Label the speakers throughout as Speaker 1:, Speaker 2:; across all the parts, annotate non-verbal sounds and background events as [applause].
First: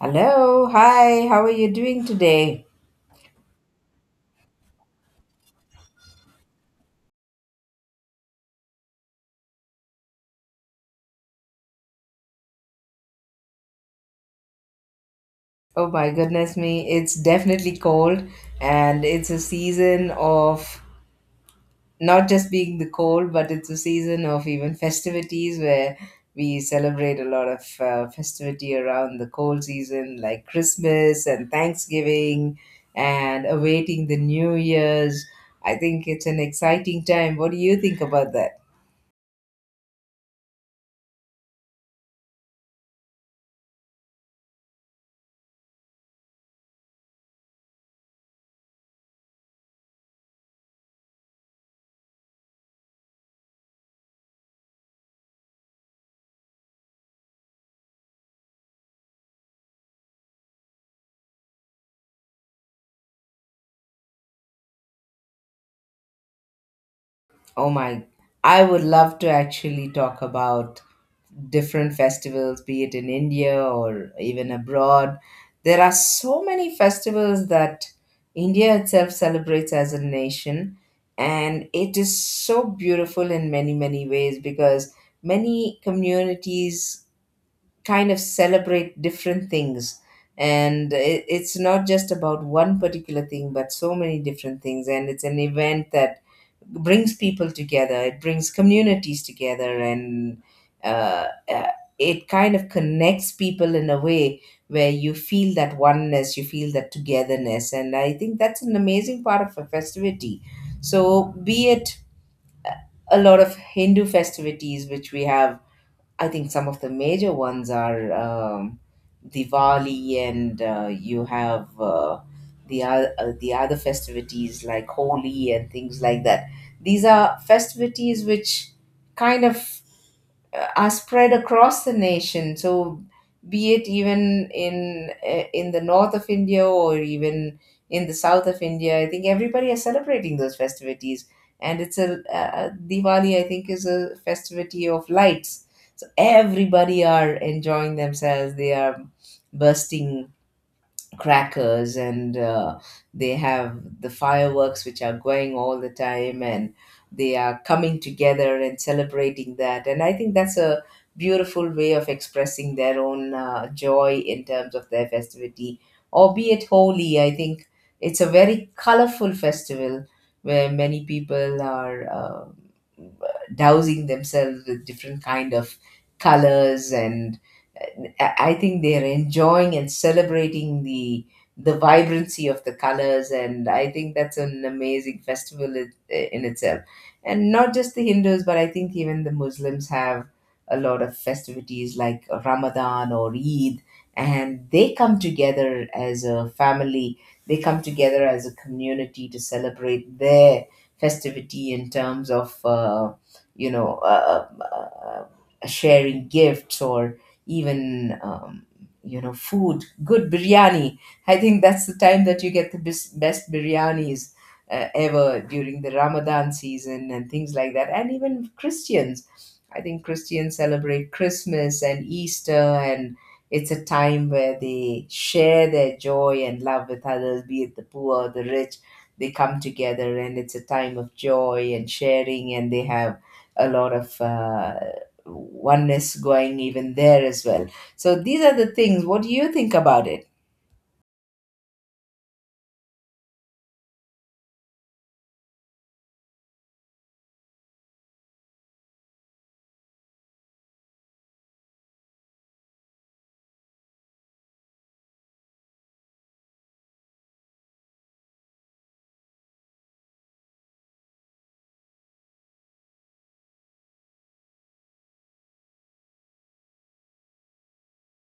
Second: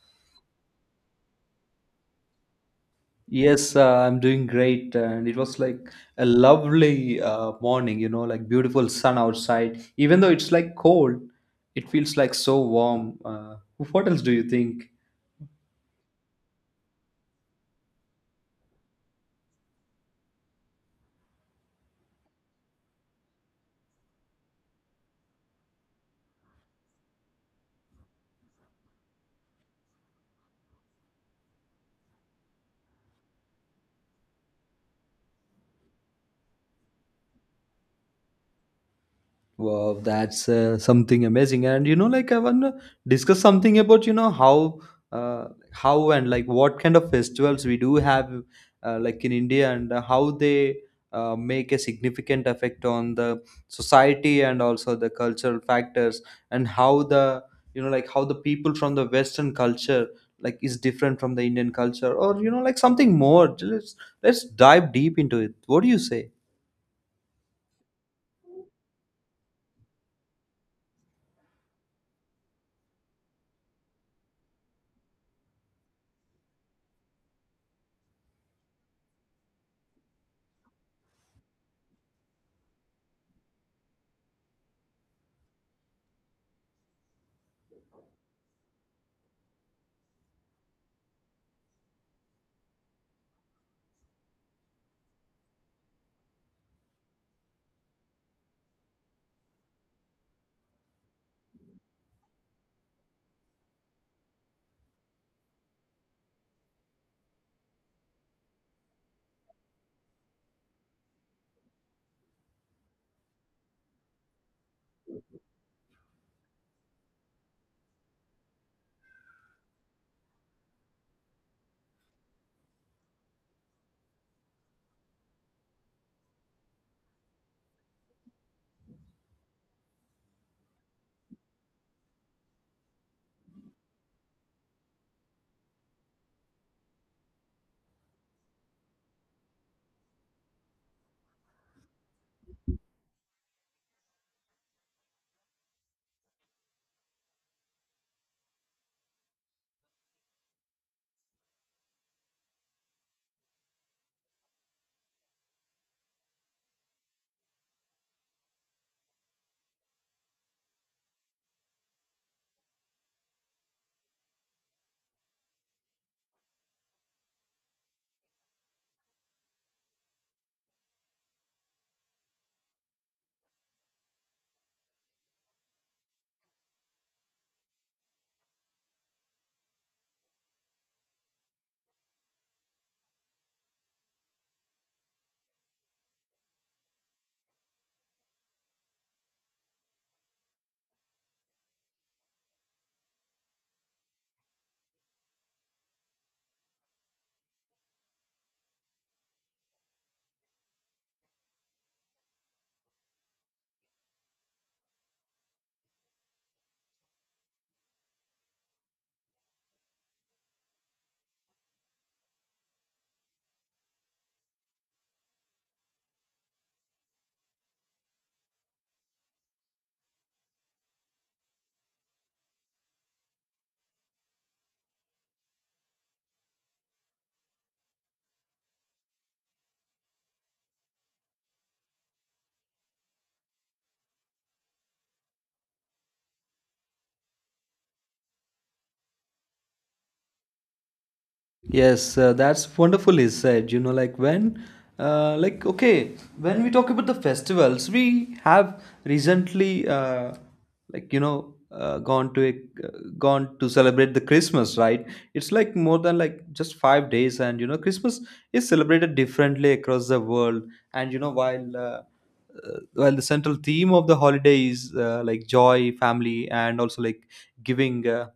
Speaker 1: Hello, hi, how are you doing today?
Speaker 2: Yes, I'm doing great, and it was like a lovely morning, you know, like beautiful sun outside. Even though it's like cold, it feels like so warm. What else do you think?
Speaker 1: Oh my goodness me, it's definitely cold and it's a season of not just being the cold, but it's a season of even festivities where we celebrate a lot of festivity around the cold season like Christmas and Thanksgiving and awaiting the New Year's. I think it's an exciting time. What do you think about that?
Speaker 2: Wow, that's something amazing. And you know, like I want to discuss something about you know uh, how and like what kind of festivals we do have, like in India, and how they make a significant effect on the society and also the cultural factors, and how the you know like how the people from the Western culture like is different from the Indian culture, or you know like something more. Let's dive deep into it. What do you say?
Speaker 1: Oh my, I would love to actually talk about different festivals, be it in India or even abroad. There are so many festivals that India itself celebrates as a nation, and it is so beautiful in many, many ways because many communities kind of celebrate different things and it's not just about one particular thing but so many different things, and it's an event that brings people together. It brings communities together. And uh, uh, it kind of connects people in a way where you feel that oneness, you feel that togetherness, and I think that's an amazing part of a festivity. So be it a lot of Hindu festivities which we have, I think some of the major ones are Diwali, and you have the other festivities like Holi and things like that. These are festivities which kind of are spread across the nation. So be it even in the north of India or even in the south of India, I think everybody is celebrating those festivities. And it's a Diwali, I think, is a festivity of lights. So everybody are enjoying themselves. They are bursting crackers, and they have the fireworks which are going all the time, and they are coming together and celebrating that. And I think that's a beautiful way of expressing their own joy in terms of their festivity. Albeit Holy, I think it's a very colorful festival where many people are uh, dousing themselves with different kind of colors, and and I think they're enjoying and celebrating the vibrancy of the colors, and I think that's an amazing festival in itself. And not just the Hindus, but I think even the Muslims have a lot of festivities like Ramadan or Eid, and they come together as a family. They come together as a community to celebrate their festivity in terms of, sharing gifts or even food, good biryani. I think that's the time that you get the best biryanis ever during the Ramadan season and things like that. And even Christians, I think Christians celebrate Christmas and Easter, and it's a time where they share their joy and love with others, be it the poor or the rich. They come together and it's a time of joy and sharing, and they have a lot of oneness going even there as well. So these are the things. What do you think about it?
Speaker 2: Yes, that's wonderfully said. You know, like when, like okay, when we talk about the festivals, we have recently, like you know, gone to uh, gone to celebrate the Christmas, right? It's like more than like just 5 days, and you know, Christmas is celebrated differently across the world. And you know, while the central theme of the holiday is like joy, family, and also like giving.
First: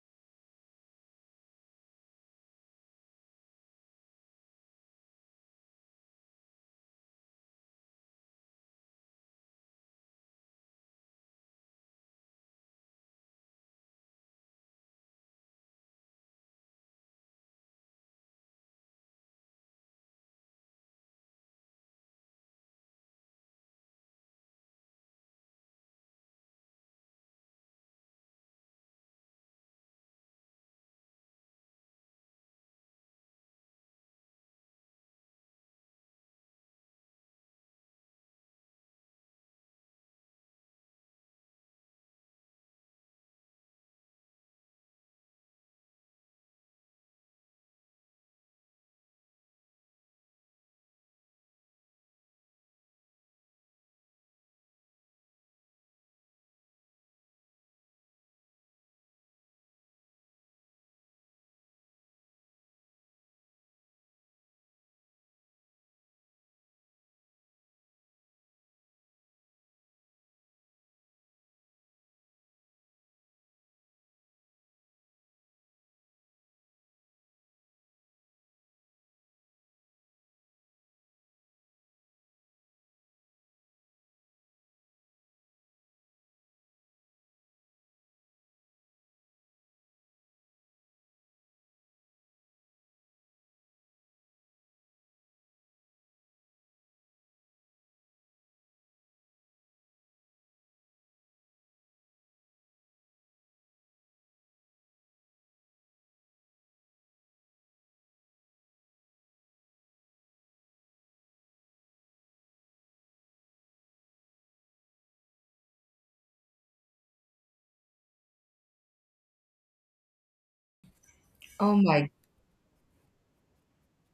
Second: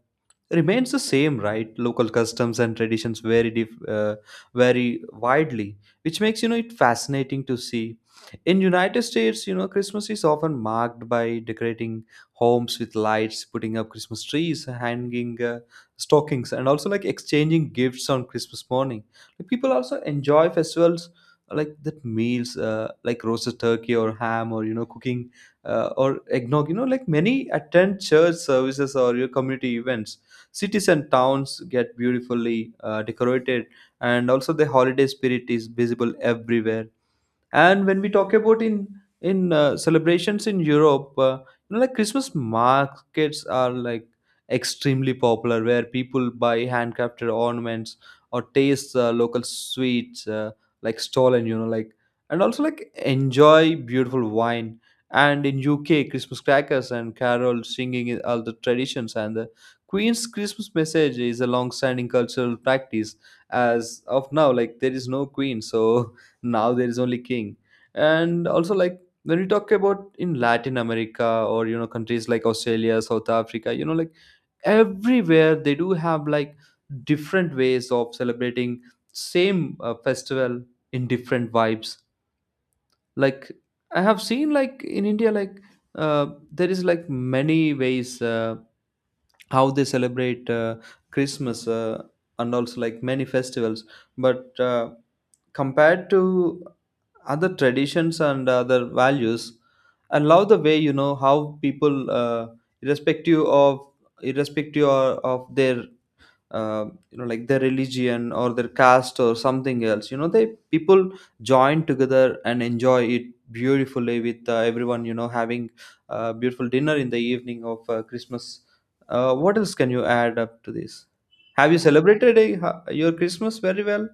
Speaker 2: Remains the same, right, local customs and traditions vary widely, which makes you know it fascinating to see. In United States, you know, Christmas is often marked by decorating homes with lights, putting up Christmas trees, hanging stockings, and also like exchanging gifts on Christmas morning. Like, people also enjoy festivals like that, meals like roasted turkey or ham, or you know cooking or eggnog. You know, like many attend church services or your community events. Cities and towns get beautifully decorated, and also the holiday spirit is visible everywhere. And when we talk about in celebrations in Europe, you know, like Christmas markets are like extremely popular, where people buy handcrafted ornaments or taste local sweets like stolen, you know, like, and also like enjoy beautiful wine. And in UK, Christmas crackers and carol singing is all the traditions, and the Queen's Christmas message is a long-standing cultural practice. As of now, like, there is no queen, so [laughs] now there is only king. And also like when we talk about in Latin America or you know countries like Australia, South Africa, you know, like everywhere they do have like different ways of celebrating same festival in different vibes. Like, I have seen like in India like there is like many ways how they celebrate Christmas, and also like many festivals. But compared to other traditions and other values, I love the way you know how people irrespective of irrespective of their uh, you know like their religion or their caste or something else, you know, they people join together and enjoy it beautifully with everyone, you know, having a beautiful dinner in the evening of Christmas. What else can you add up to this? Have
Speaker 1: Oh
Speaker 2: you
Speaker 1: my.
Speaker 2: celebrated your Christmas very well?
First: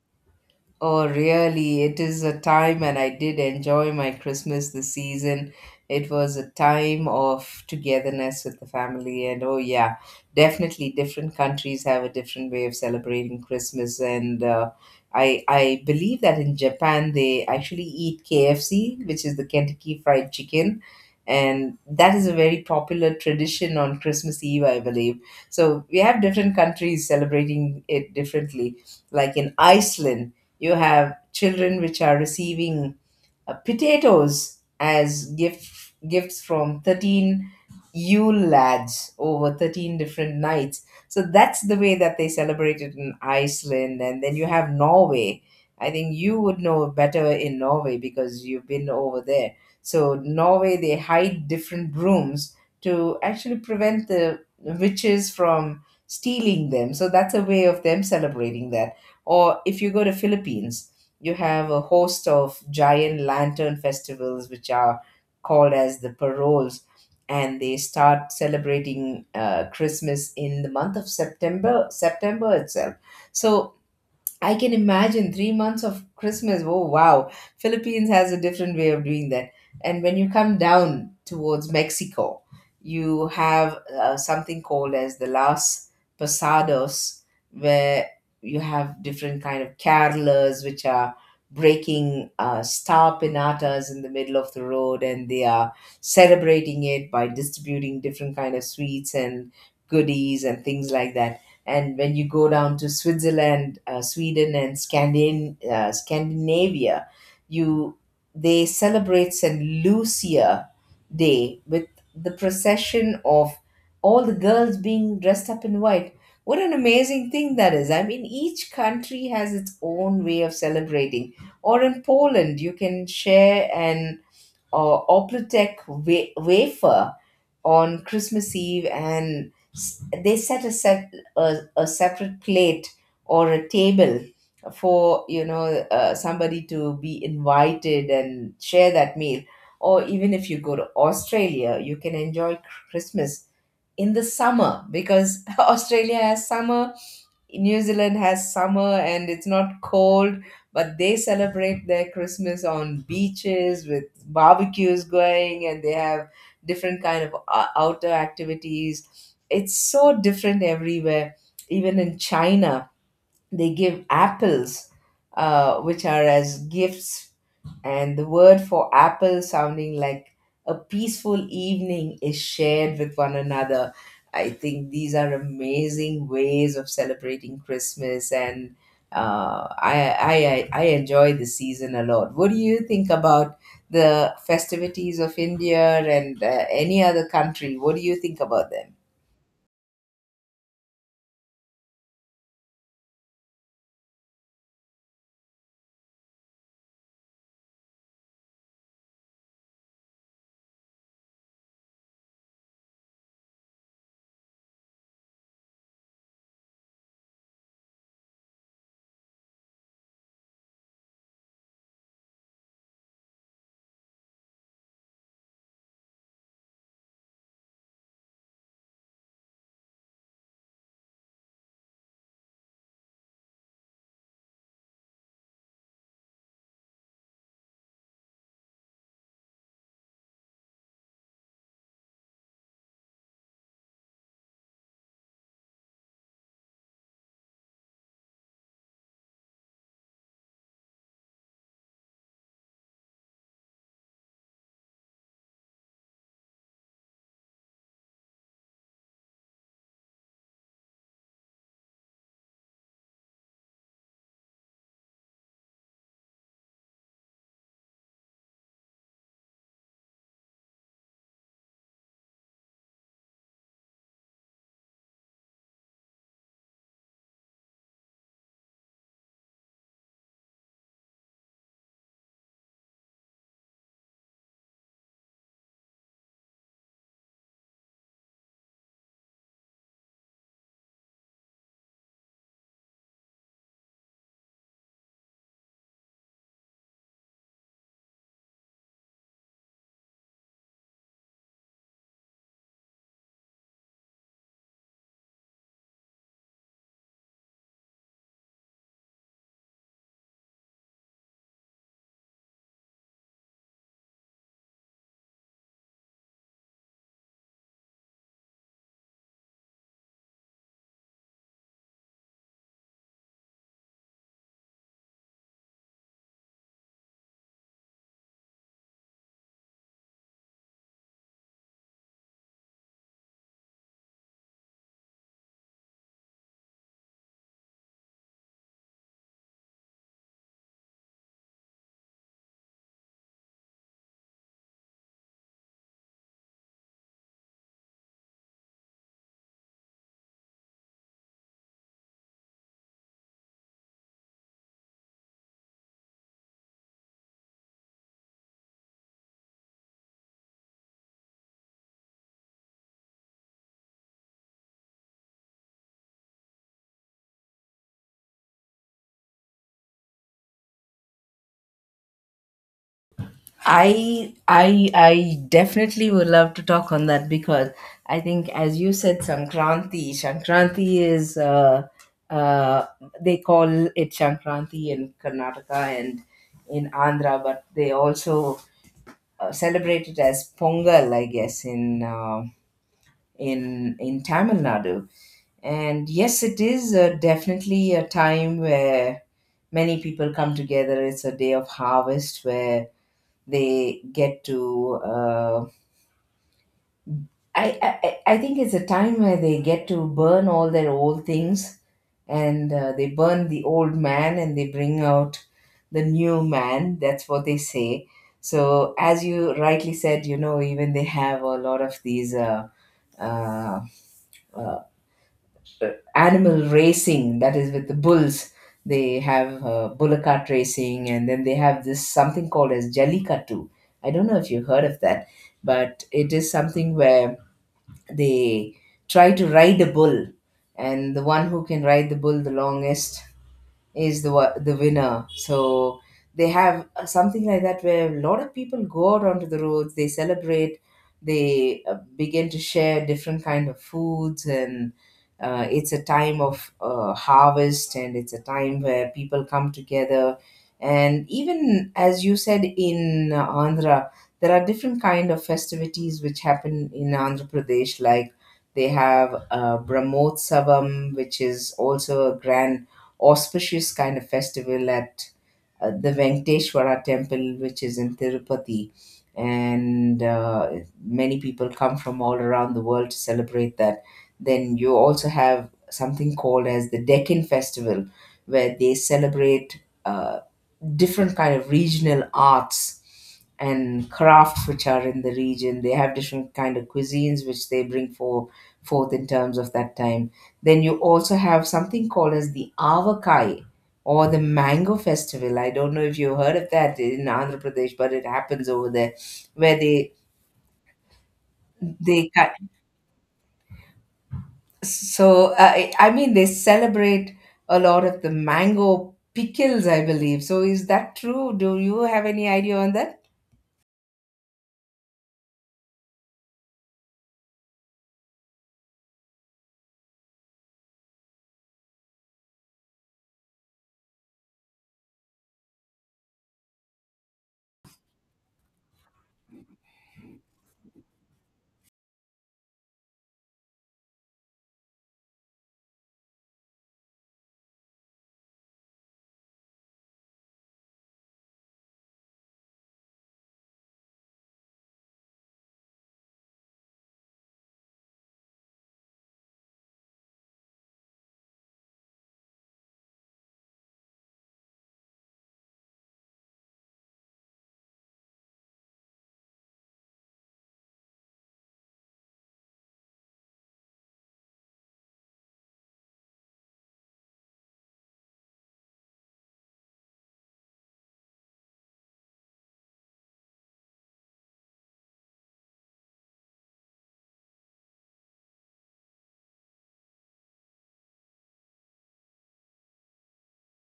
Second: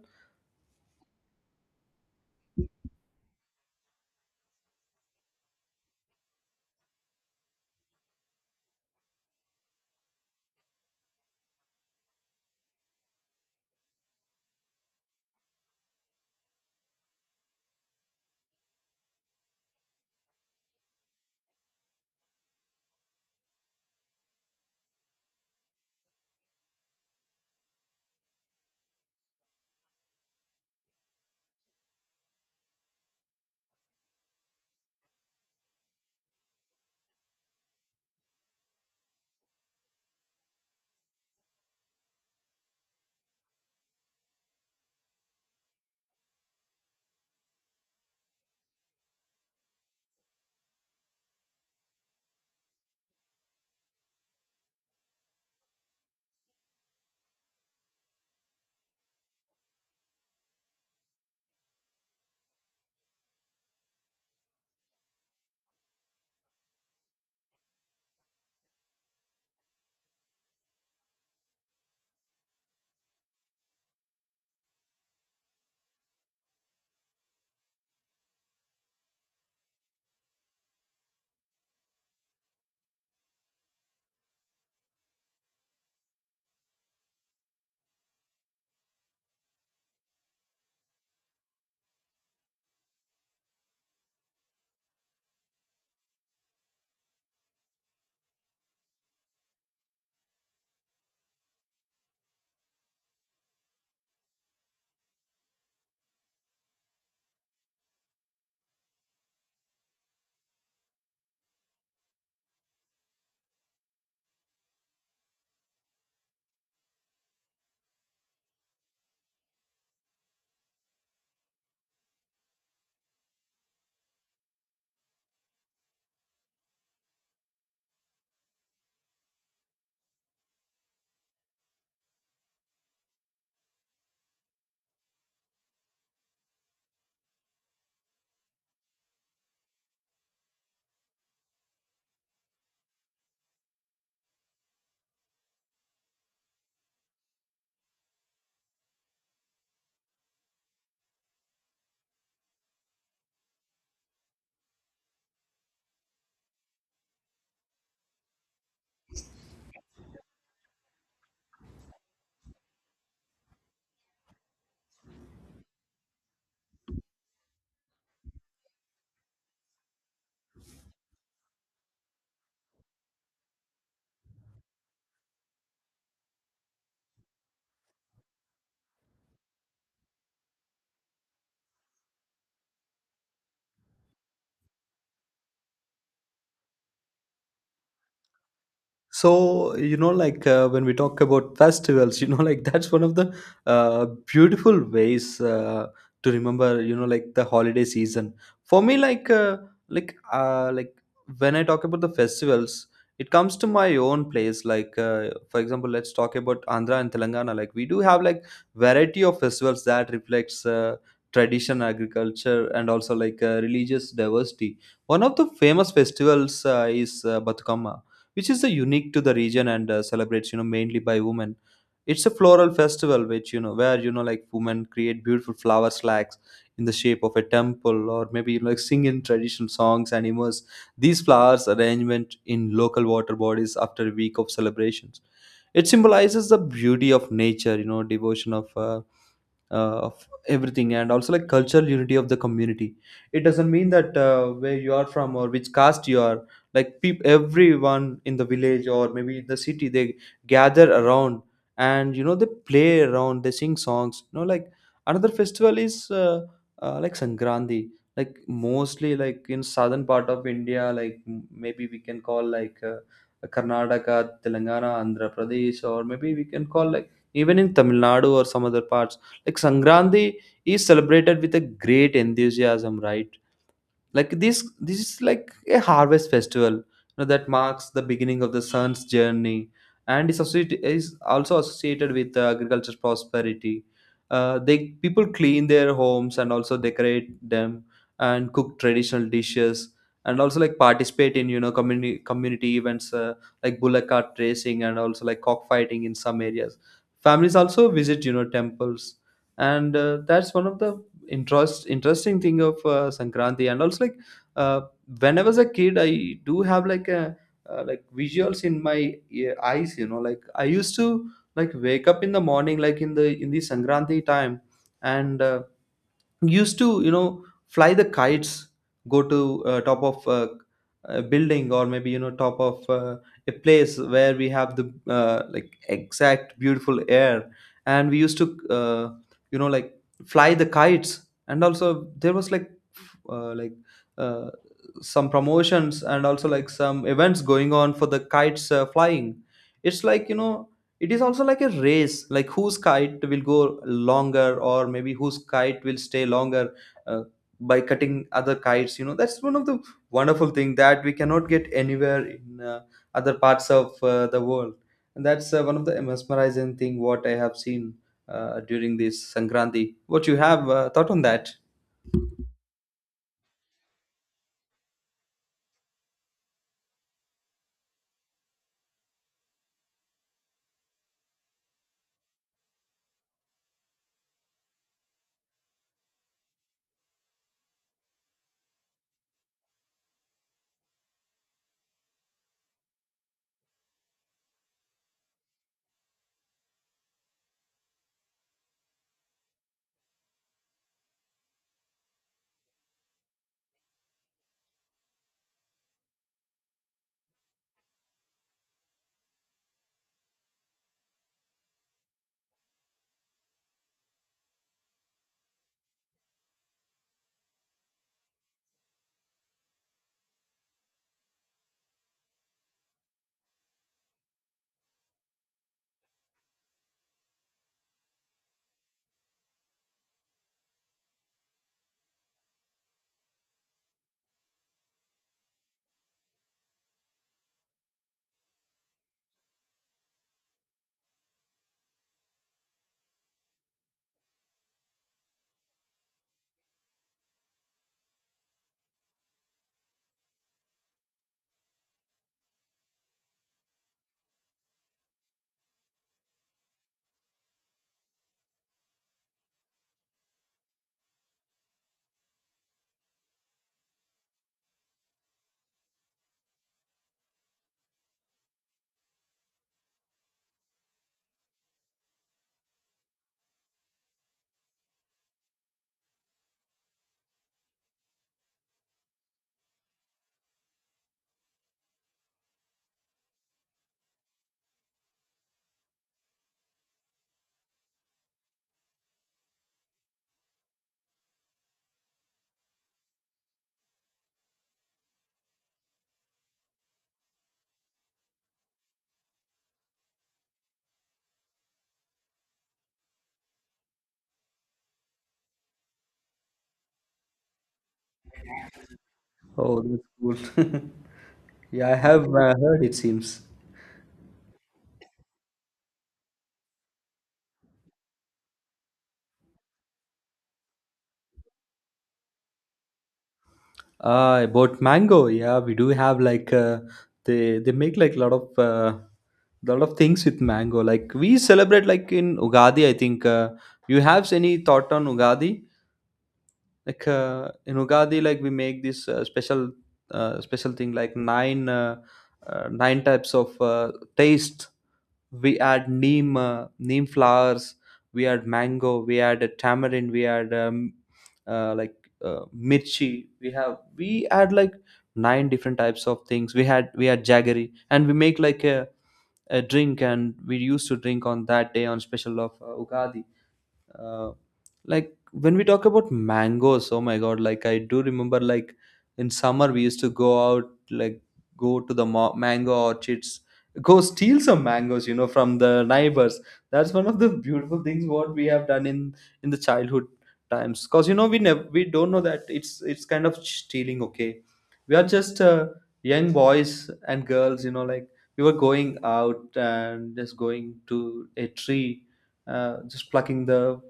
Speaker 1: Oh, really, it is a time, and I did enjoy my Christmas this season. It was a time of togetherness with the family, and oh, yeah, definitely different countries have a different way of celebrating Christmas. And I believe that in Japan, they actually eat KFC, which is the Kentucky Fried Chicken. And that is a very popular tradition on Christmas Eve, I believe. So we have different countries celebrating it differently. Like in Iceland, you have children which are receiving potatoes as gifts from 13 Yule lads over 13 different nights. So that's the way that they celebrate it in Iceland. And then you have Norway. I think you would know better in Norway because you've been over there. So, Norway, they hide different brooms to actually prevent the witches from stealing them. So, that's a way of them celebrating that. Or if you go to Philippines, you have a host of giant lantern festivals which are called as the paroles, and they start celebrating Christmas in the month of September, September itself. So I can imagine 3 months of Christmas. Oh wow, Philippines has a different way of doing that. And when you come down towards Mexico, you have something called as the Las Posadas, where you have different kind of carolers, which are breaking star pinatas in the middle of the road, and they are celebrating it by distributing different kind of sweets and goodies and things like that. And when you go down to Switzerland, Sweden, and Scandinavia, you they celebrate Saint Lucia Day with the procession of all the girls being dressed up in white. What an amazing thing that is! I mean, each country has its own way of celebrating. Or in Poland, you can share an Oplotek wafer on Christmas Eve, and they set a separate plate or a table for you know somebody to be invited and share that meal. Or even if you go to Australia, you can enjoy Christmas in the summer, because [laughs] Australia has summer, New Zealand has summer and it's not cold, but they celebrate their Christmas on beaches with barbecues going, and they have different kind of outdoor activities. It's so different everywhere. Even in China, they give apples which are as gifts, and the word for apple sounding like a peaceful evening is shared with one another. I think these are amazing ways of celebrating Christmas, and I enjoy the season a lot. What do you think about the festivities of India and any other country? What do you think about them?
Speaker 2: So, you know, like when we talk about festivals, [laughs] you know, like that's one of the uh, beautiful ways to remember, you know, like the holiday season. For me, like when I talk about the festivals, it comes to my own place. Like, for example, let's talk about Andhra and Telangana. Like, we do have like variety of festivals that reflects tradition, agriculture, and also like religious diversity. One of the famous festivals is Batukama, which is the unique to the region, and celebrates, you know, mainly by women. It's a floral festival, which, you know, where, you know, like women create beautiful flower slacks in the shape of a temple, or maybe, you know, like sing in traditional songs and immerse these flowers arrangement in local water bodies after a week of celebrations. It symbolizes the beauty of nature, you know, devotion of everything, and also like cultural unity of the community. It doesn't mean that where you are from or which caste you are. Like, everyone in the village, or maybe in the city, they gather around, and you know they play around, they sing songs, you know, like. Another festival is like Sankranti. Like, mostly like in southern part of India, like maybe we can call like Karnataka, Telangana, Andhra Pradesh, or maybe we can call like even in Tamil Nadu or some other parts. Like, Sangranti is celebrated with a great enthusiasm, right? Like, this is like a harvest festival, you know, that marks the beginning of the sun's journey and is also associated with agriculture prosperity. They people clean their homes and also decorate them and cook traditional dishes, and also like participate in, you know, community events, like bullock cart racing and also like cockfighting in some areas. Families also visit, you know, temples, and that's one of the interesting thing of Sankranti. And also like uh, when I was a kid, I do have like a like visuals in my eyes, you know, like I used to like wake up in the morning, like in the Sankranti time, and used to, you know, fly the kites, go to top of a building, or maybe, you know, top of a place where we have the like exact beautiful air, and we used to you know like fly the kites. And also there was like like uh, some promotions and also like some events going on for the kites flying. It's like, you know, it is also like a race, like whose kite will go longer, or maybe whose kite will stay longer, uh, by cutting other kites. You know, that's one of the wonderful thing that we cannot get anywhere in other parts of the world. And that's one of the mesmerizing thing what I have seen during this Sankranti. What you have thought on that?
Speaker 1: I definitely would love to talk on that because I think, as you said, Sankranti is uh, they call it Sankranti in Karnataka and in Andhra, but they also celebrate it as Pongal, I guess, in in Tamil Nadu. And yes, it is definitely a time where many people come together. It's a day of harvest where they get to I think it's a time where they get to burn all their old things, and they burn the old man and they bring out the new man, that's what they say. So as you rightly said, you know, even they have a lot of these uh, uh, animal racing, that is with the bulls. They have bullcart racing, and then they have this something called as jellicattu. I don't know if you heard of that, but it is something where they try to ride a bull, and the one who can ride the bull the longest is the the winner. So they have something like that where a lot of people go out onto the roads. They celebrate. They begin to share different kind of foods, and it's a time of harvest, and it's a time where people come together. And even as you said, in Andhra, there are different kind of festivities which happen in Andhra Pradesh, like. They have Brahmotsavam, which is also a grand auspicious kind of festival at the Venkateshwara temple, which is in Tirupati. And many people come from all around the world to celebrate that. Then you also have something called as the Deccan Festival, where they celebrate uh, different kind of regional arts and crafts which are in the region. They have different kind of cuisines which they bring for forth in terms of that time. Then you also have something called as the avakai or the mango festival. I don't know if you heard of that in Andhra Pradesh, but it happens over there where
Speaker 2: Oh, that's cool. [laughs] Yeah, I have
Speaker 1: they cut,
Speaker 2: heard, it seems.
Speaker 1: so I mean, they celebrate a lot of the mango pickles, I believe so. Is that true? Do you have any idea on that?
Speaker 2: About mango, yeah, we do have like they make like a lot of things with mango. Like, we celebrate like in Ugadi, I think. You have any thought on Ugadi? Like, in Ugadi, like we make this special special thing like nine nine types of taste. We had neem neem flowers, we had mango, we had a tamarind, we had like mirchi, we have we had like nine different types of things, we had, we had jaggery, and we make like a drink, and we used to drink on that day on special of Ugadi. uh, like when we talk about mangoes, oh my god, like, I do remember, like in summer we used to go out, like go to the mango orchards, go steal some mangoes, you know, from the neighbors. That's one of the beautiful things what we have done in the childhood times, because you know we never we don't know that it's kind of stealing, okay. We are just young boys and girls, you know, like we were going out and just going to a tree, just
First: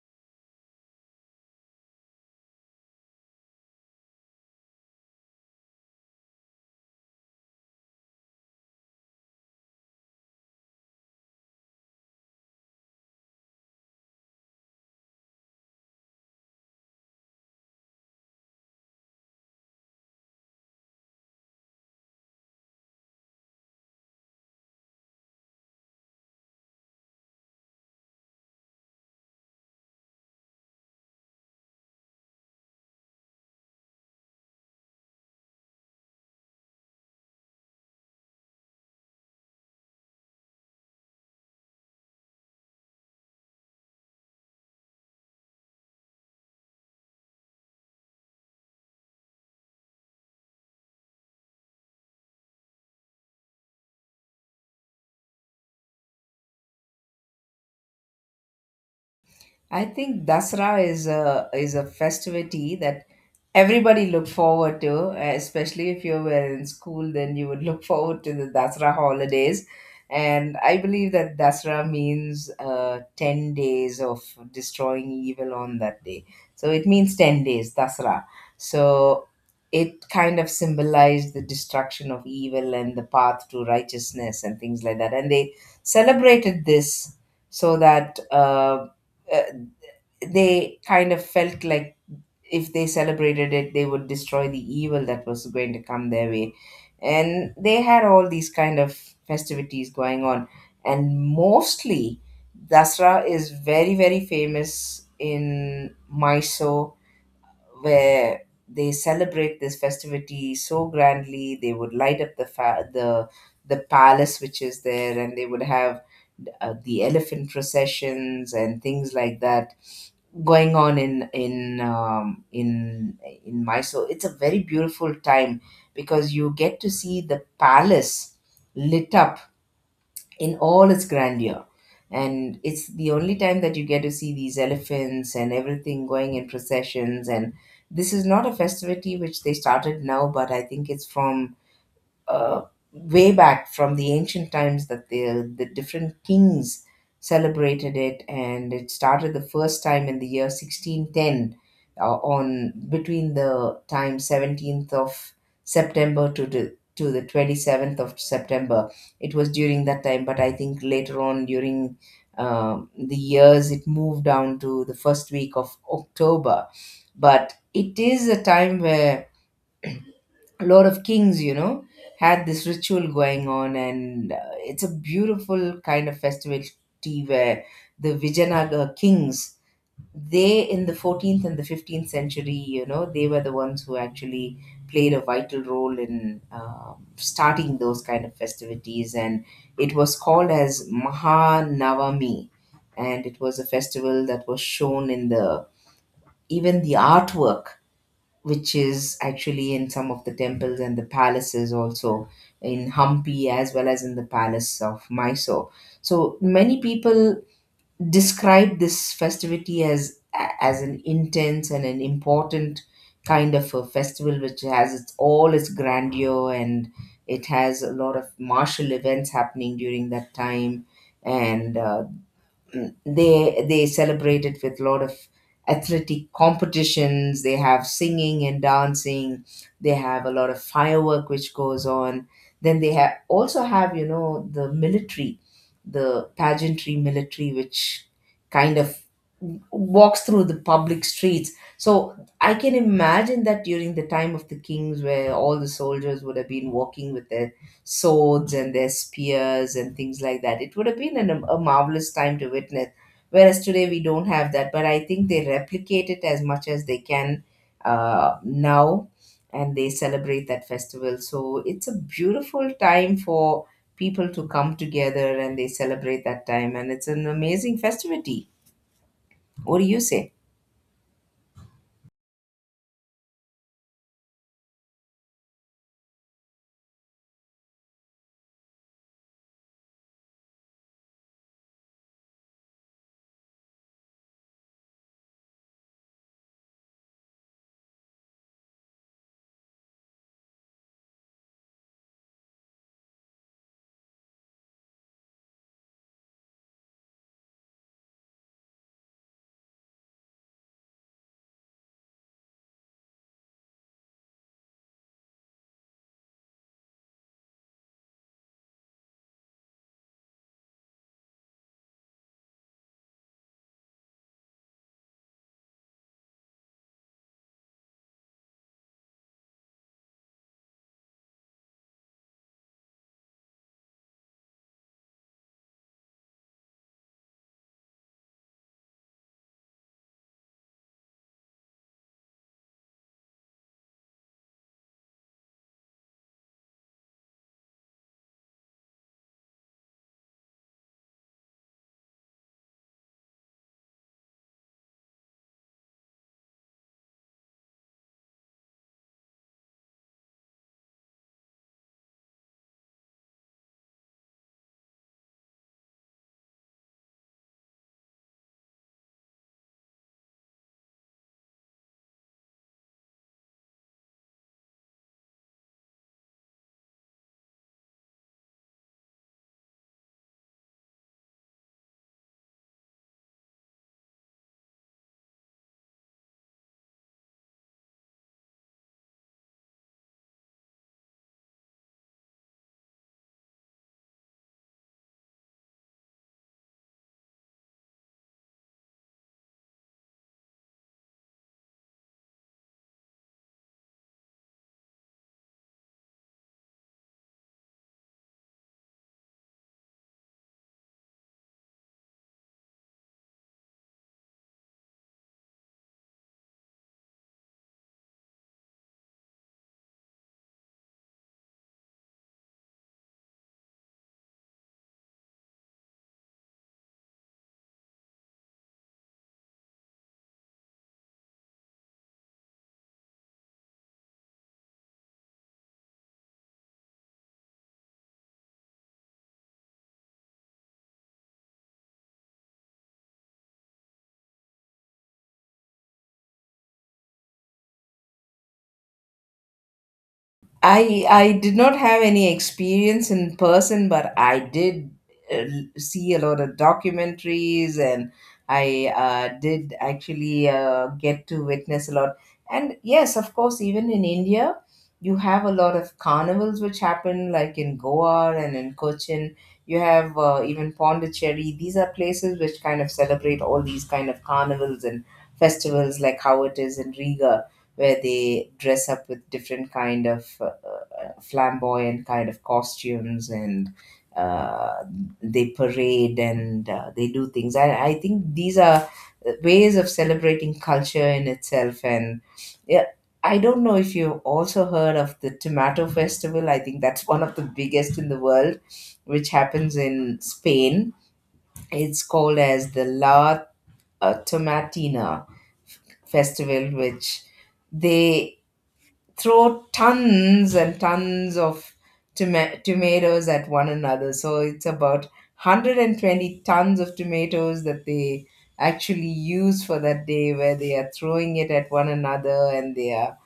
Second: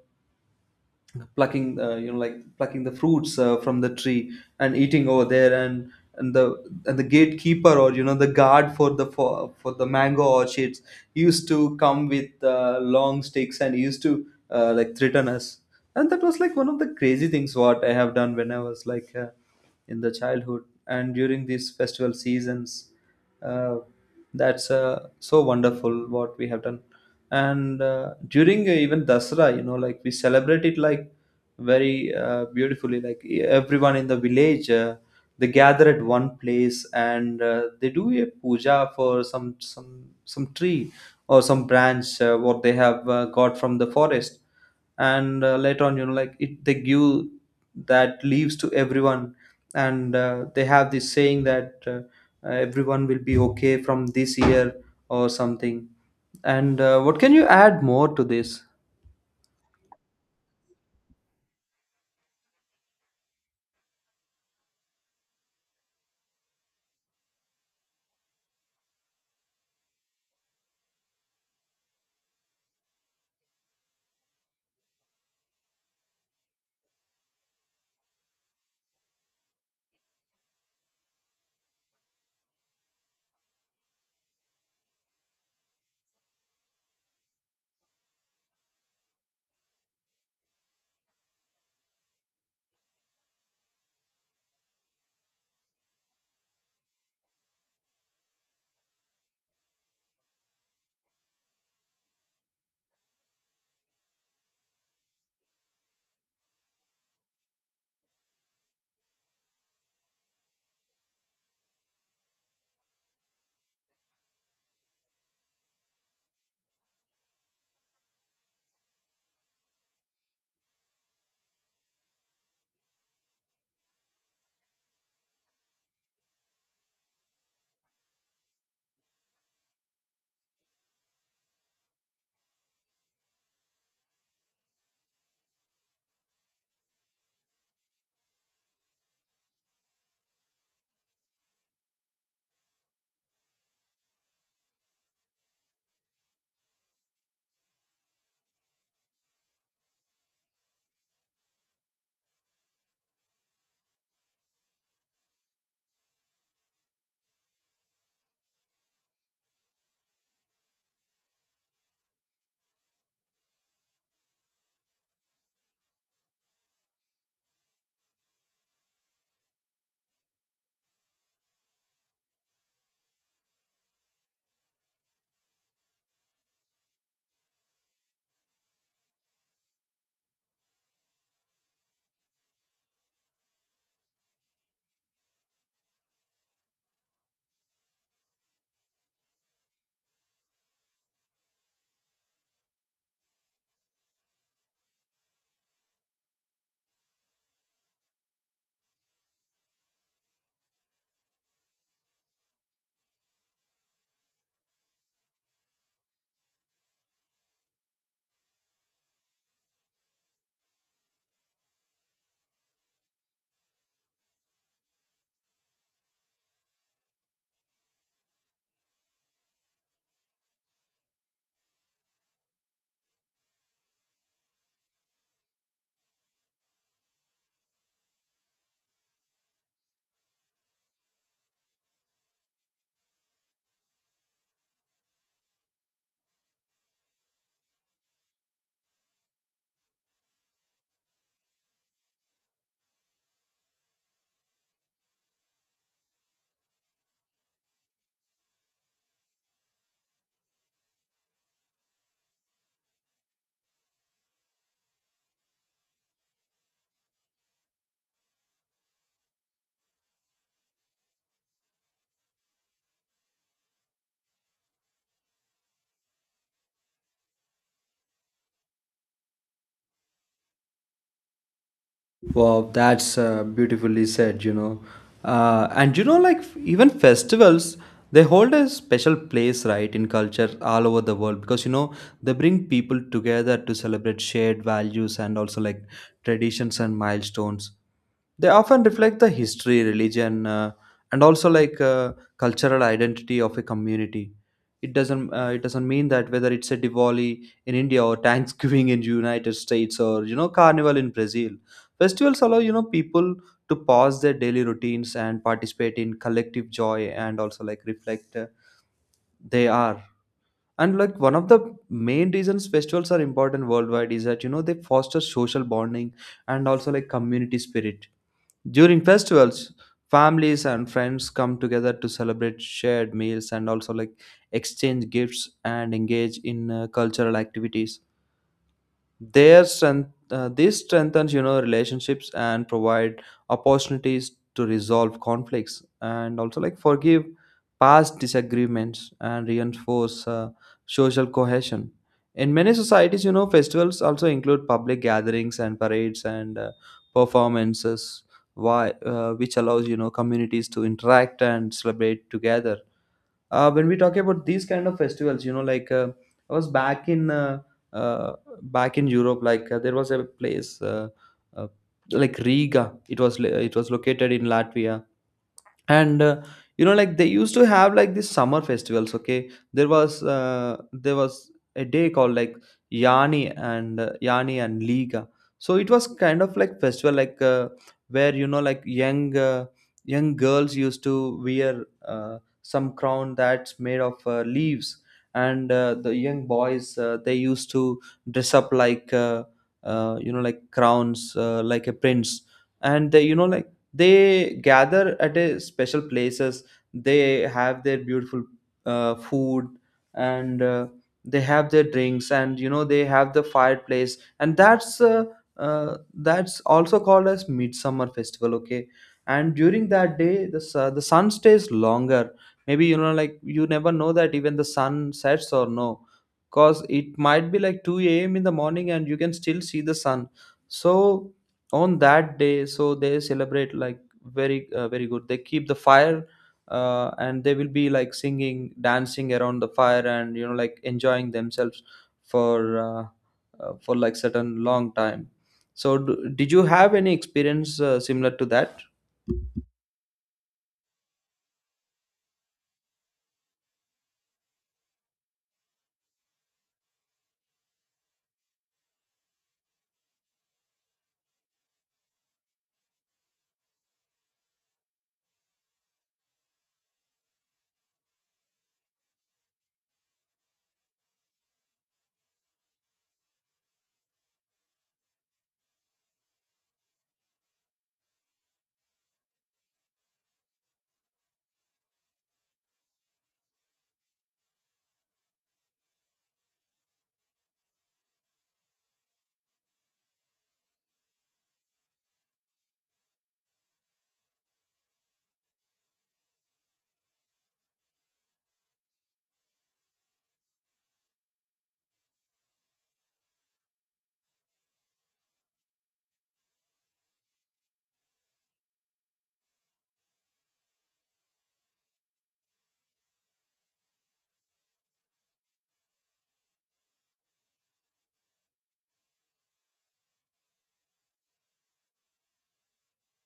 Speaker 2: plucking you know like plucking the fruits from the tree and eating over there. And and the and the gatekeeper, or you know the guard for for the mango orchards, used to come with long sticks and used to like threaten us. And that was like one of the crazy things what I have done when I was like in the childhood, and during these festival seasons uh, that's so wonderful what we have done. And during even Dasra, you know, like we celebrate it like very beautifully. Like, everyone in the village, they gather at one place, and they do a puja for some some tree or some branch what they have got from the forest. And later on, you know, like it, they give that leaves to everyone, and they have this saying that everyone will be okay from this year or something. And what can you add more to this?
Speaker 1: I think Dasra is a festivity that everybody look forward to, especially if you were in school, then you would [laughs] look forward to the Dasra holidays. And I believe that Dasra means 10 days of destroying evil on that day. So it means 10 days, Dasra. So it kind of symbolized the destruction of evil and the path to righteousness and things like that. And they celebrated this so that. Uh, they kind of felt like if they celebrated it, they would destroy the evil that was going to come their way. And they had all these kind of festivities going on. And mostly, Dasra is very, very famous in Mysore, where they celebrate this festivity so grandly. They would light up the the palace which is there, and they would have the elephant processions and things like that going on in in Mysore. It's a very beautiful time because you get to see the palace lit up in all its grandeur, and it's the only time that you get to see these elephants and everything going in processions. And this is not a festivity which they started now, but I think it's from uh, way back from the ancient times that the different kings celebrated it, and it started the first time in the year 1610 on between the time 17th of September to the 27th of September. It was during that time, but I think later on during the years it moved down to the first week of October. But it is a time where a lot of kings, you know, had this ritual going on, and it's a beautiful kind of festivity where the Vijayanagar kings, they in the 14th and the 15th century, you know, they were the ones who actually played a vital role in starting those kind of festivities, and it was called as Mahanavami, and it was a festival that was shown in the even the artwork which is actually in some of the temples and the palaces also in Hampi as well as in the palace of Mysore. So many people describe this festivity as an intense and an important kind of a festival which has its all its grandeur, and it has a lot of martial events happening during that time, and they celebrate it with a lot of athletic competitions. They have singing and dancing, they have a lot of firework which goes on, then they have also have, you know, the military, the pageantry military, which kind of walks through the public streets. So I can imagine that during the time of the kings, where all the soldiers would have been walking with their swords and their spears and things like that, it would have been a marvelous time to witness. Whereas today we don't have that, but I think they replicate it as much as they can, now, and they celebrate that festival. So it's a beautiful time for people to come together and they celebrate that time, and it's an amazing festivity. What do you say?
Speaker 2: Wow, that's beautifully said, you know. And you know, like even festivals, they hold a special place, right, in culture all over the world, because you know they bring people together to celebrate shared values and also like traditions and milestones. They often reflect the history, religion, and also like cultural identity of a community. It doesn't mean that whether it's a Diwali in India or Thanksgiving in United States or you know Carnival in Brazil. Festivals allow you know people to pause their daily routines and participate in collective joy and also like reflect they are. And like one of the main reasons festivals are important worldwide is that you know they foster social bonding and also like community spirit. During festivals, families and friends come together to celebrate shared meals and also like exchange gifts and engage in cultural activities. Their strength This strengthens you know relationships and provide opportunities to resolve conflicts and also like forgive past disagreements and reinforce social cohesion. In many societies you know festivals also include public gatherings and parades and performances which allows you know communities to interact and celebrate together. When we talk about these kind of festivals you know like I was back in uh, back in Europe, like there was a place uh, like Riga. It was it was located in Latvia, and you know like they used to have like these summer festivals, okay? There was a day called like Yani, and Yani and Liga. So it was kind of like festival, like where you know like young girls used to wear some crown that's made of leaves. And the young boys, they used to dress up like you know like crowns, like a prince. And they you know like they gather at a special places. They have their beautiful food, and they have their drinks, and you know they have the fireplace. And that's also called as midsummer festival, okay? And during that day the sun stays longer. Maybe you know like you never know that even the sun sets or no, because it might be like 2 a.m in the morning and you can still see the sun. So on that day, so they celebrate like very good. They keep the fire, and they will be like singing, dancing around the fire and you know like enjoying themselves for uh, for like certain long time. So did you have any experience similar to that?
Speaker 1: I did not have any experience in person, but I did uh, see a lot of documentaries, and I did actually get to witness a lot. And yes, of course, even in India, you have a lot of carnivals which happen, like in Goa and in Cochin. You have even Pondicherry. These are places which kind of celebrate all these kind of carnivals and festivals, like how it is in Riga, where they dress up with different kind of flamboyant kind of costumes, and uh, they parade and they do things. I think these are ways of celebrating culture in itself. And yeah, I don't know if you've also heard of the Tomato Festival. I think that's [laughs] one of the biggest in the world, which happens in Spain. It's called as the La Tomatina Festival, which they throw tons and tons of tomatoes at one another. So it's about 120 tons of tomatoes that they actually use for that day, where they are throwing it at one another and they are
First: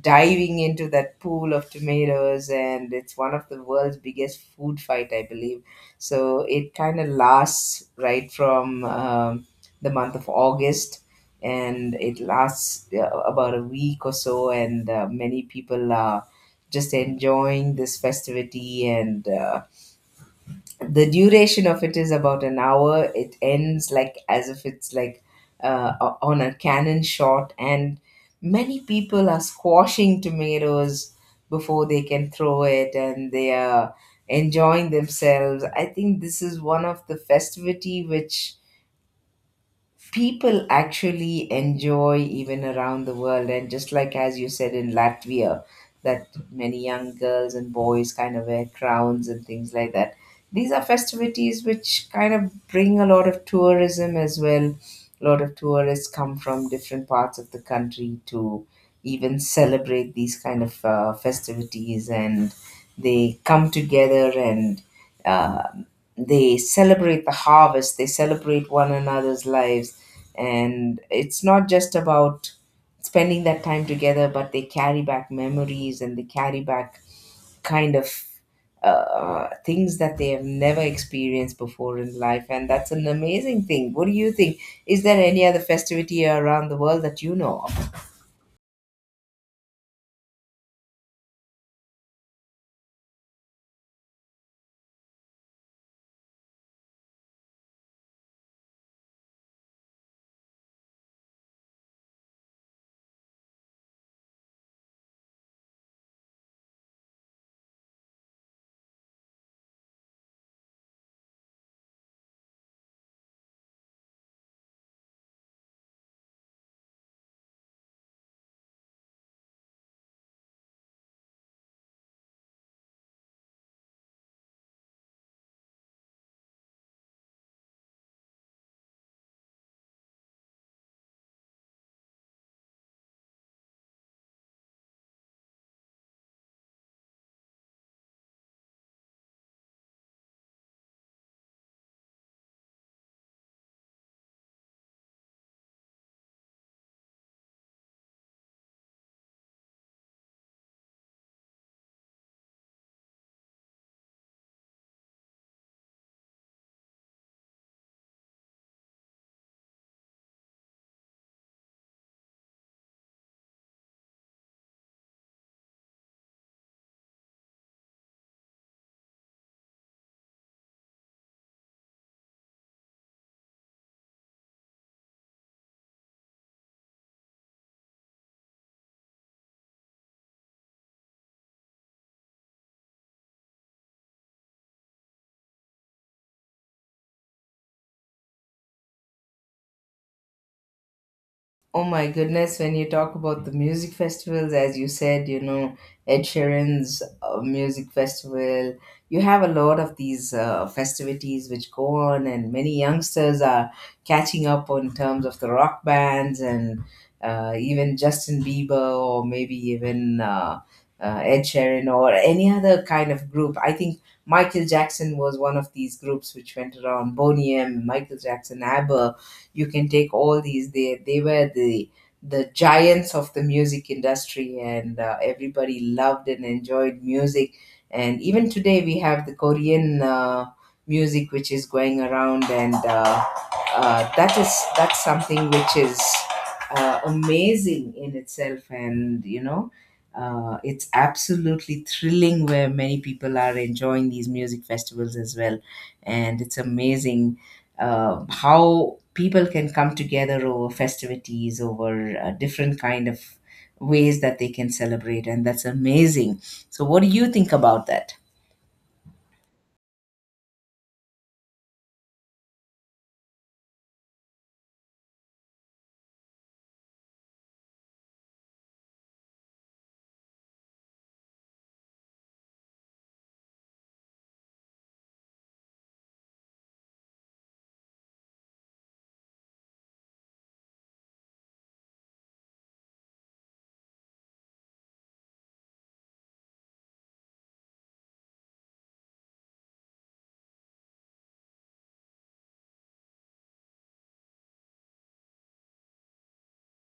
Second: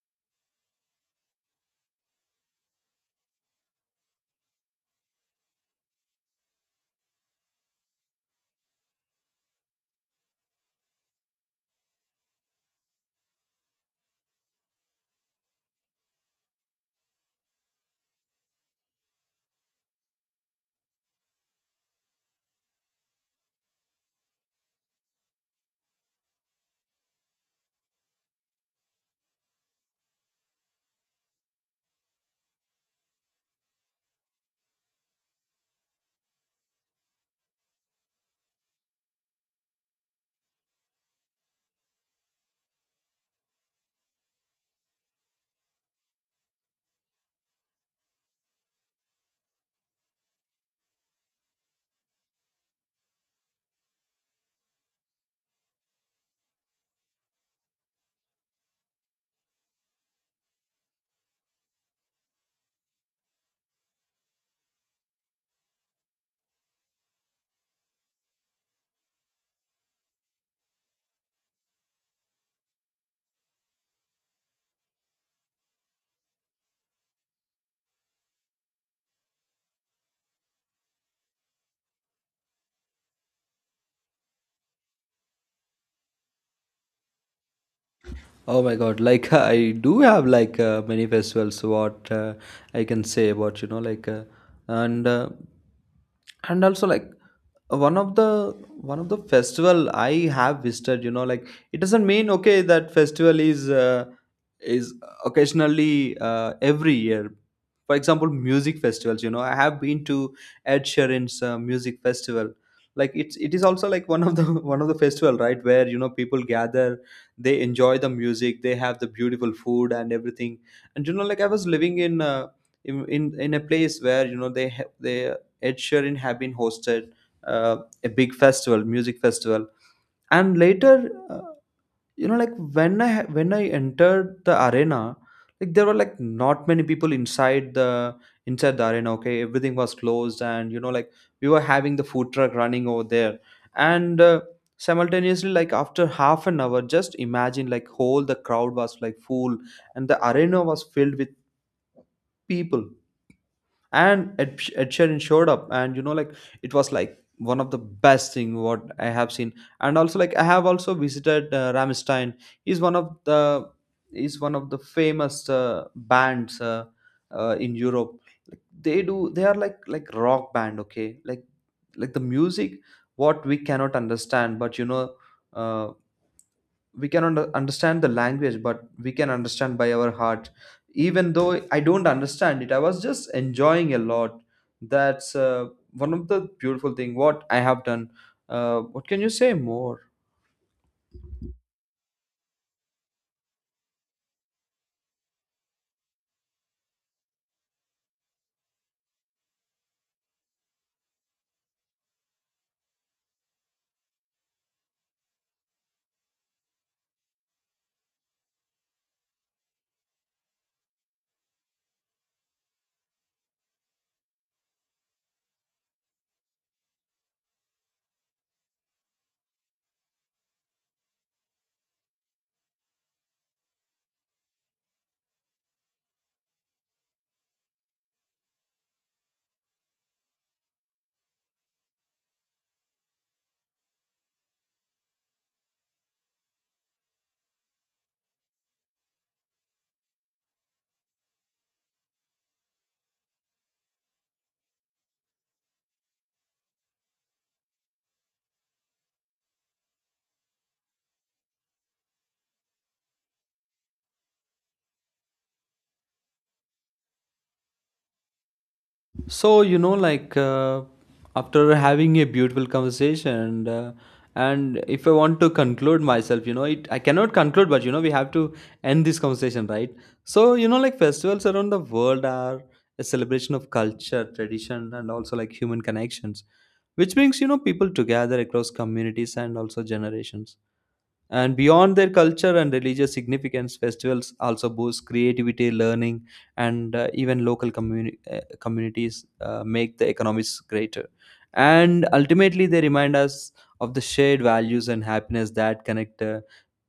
Speaker 1: diving into that pool of tomatoes, and it's one of the world's biggest food fight, I believe. So it kind of lasts right from the month of August, and it lasts about a week or so, and many people are just enjoying this festivity, and the duration of it is about an hour. It ends like as if it's like on a cannon shot, and many people are squashing tomatoes before they can throw it, and they are enjoying themselves. I think this is one of the festivity which people actually enjoy even around the world. And just like as you said in Latvia, that many young girls and boys kind of wear crowns and things like that, these are festivities which kind of bring a lot of tourism as well. A lot of tourists come from different parts of the country to even celebrate these kind of festivities, and they come together, and uh, they celebrate the harvest, they celebrate one another's lives. And it's not just about spending that time together, but they carry back memories, and they carry back kind of things that they have never experienced before in life, and that's an amazing thing. What do you think? Is there any other festivity around the world that you know of?
Speaker 2: Oh my God, like [laughs] I do have like many festivals what I can say about you know like and uh, and also like one of the one of the festival I have visited, you know like it doesn't mean, okay, that festival is is occasionally every year. For example, music festivals, you know I have been to Ed Sheeran's music festival. Like it is also like one of the [laughs] one of the festival, right, where you know people gather, they enjoy the music, they have the beautiful food and everything. And you know like I was living in in a place where you know they Ed Sheeran have been hosted uh, a big festival, music festival. And later, uh, you know like when when I entered the arena, like there were like not many people inside the arena, okay? Everything was closed, and you know like we were having the food truck running over there. And simultaneously, like after half an hour, just imagine like whole the crowd was like full and the arena was filled with people. And Ed Sheeran showed up. And you know like it was like one of the best thing what I have seen. And also like I have also visited Ramstein. He's one of the famous bands, in Europe. They do they are like rock band, okay? Like the music what we cannot understand, but you know uh, we cannot understand the language, but we can understand by our heart. Even though I don't understand it, I was just enjoying a lot. That's one of the beautiful thing what I have done. What can you say more?
Speaker 1: Oh my goodness, when you talk about the music festivals, as you said, you know, Ed Sheeran's music festival, you have a lot of these festivities which go on, and many youngsters are catching up on terms of the rock bands and even Justin Bieber, or maybe even Ed Sheeran or any other kind of group. I think Michael Jackson was one of these groups which went around. Boney M, Michael Jackson, ABBA, you can take all these. They were the giants of the music industry, and everybody loved and enjoyed music. And even today we have the Korean music which is going around, and that's something which is amazing in itself. And you know, it's absolutely thrilling, where many people are enjoying these music festivals as well, and it's amazing how people can come together over festivities, over different kind of ways that they can celebrate, and that's amazing. So what do you think about that?
Speaker 2: So, you know, like after having a beautiful conversation, and if I want to conclude myself, you know, it I cannot conclude, but you know, we have to end this conversation, right? So, you know, like festivals around the world are a celebration of culture, tradition, and also like human connections, which brings you know people together across communities and also generations. And beyond their culture and religious significance, festivals also boost creativity, learning, and even communities make the economies greater. And ultimately, they remind us of the shared values and happiness that connect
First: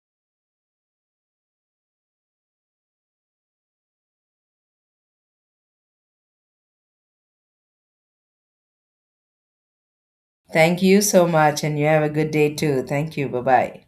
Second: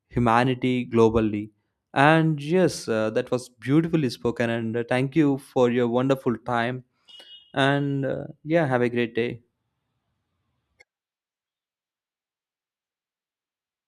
Speaker 2: humanity globally. And yes, that was beautifully spoken. And thank you for your wonderful time. And yeah, have a great day.
Speaker 1: Thank you so much, and you have a good day too. Thank you. Bye bye.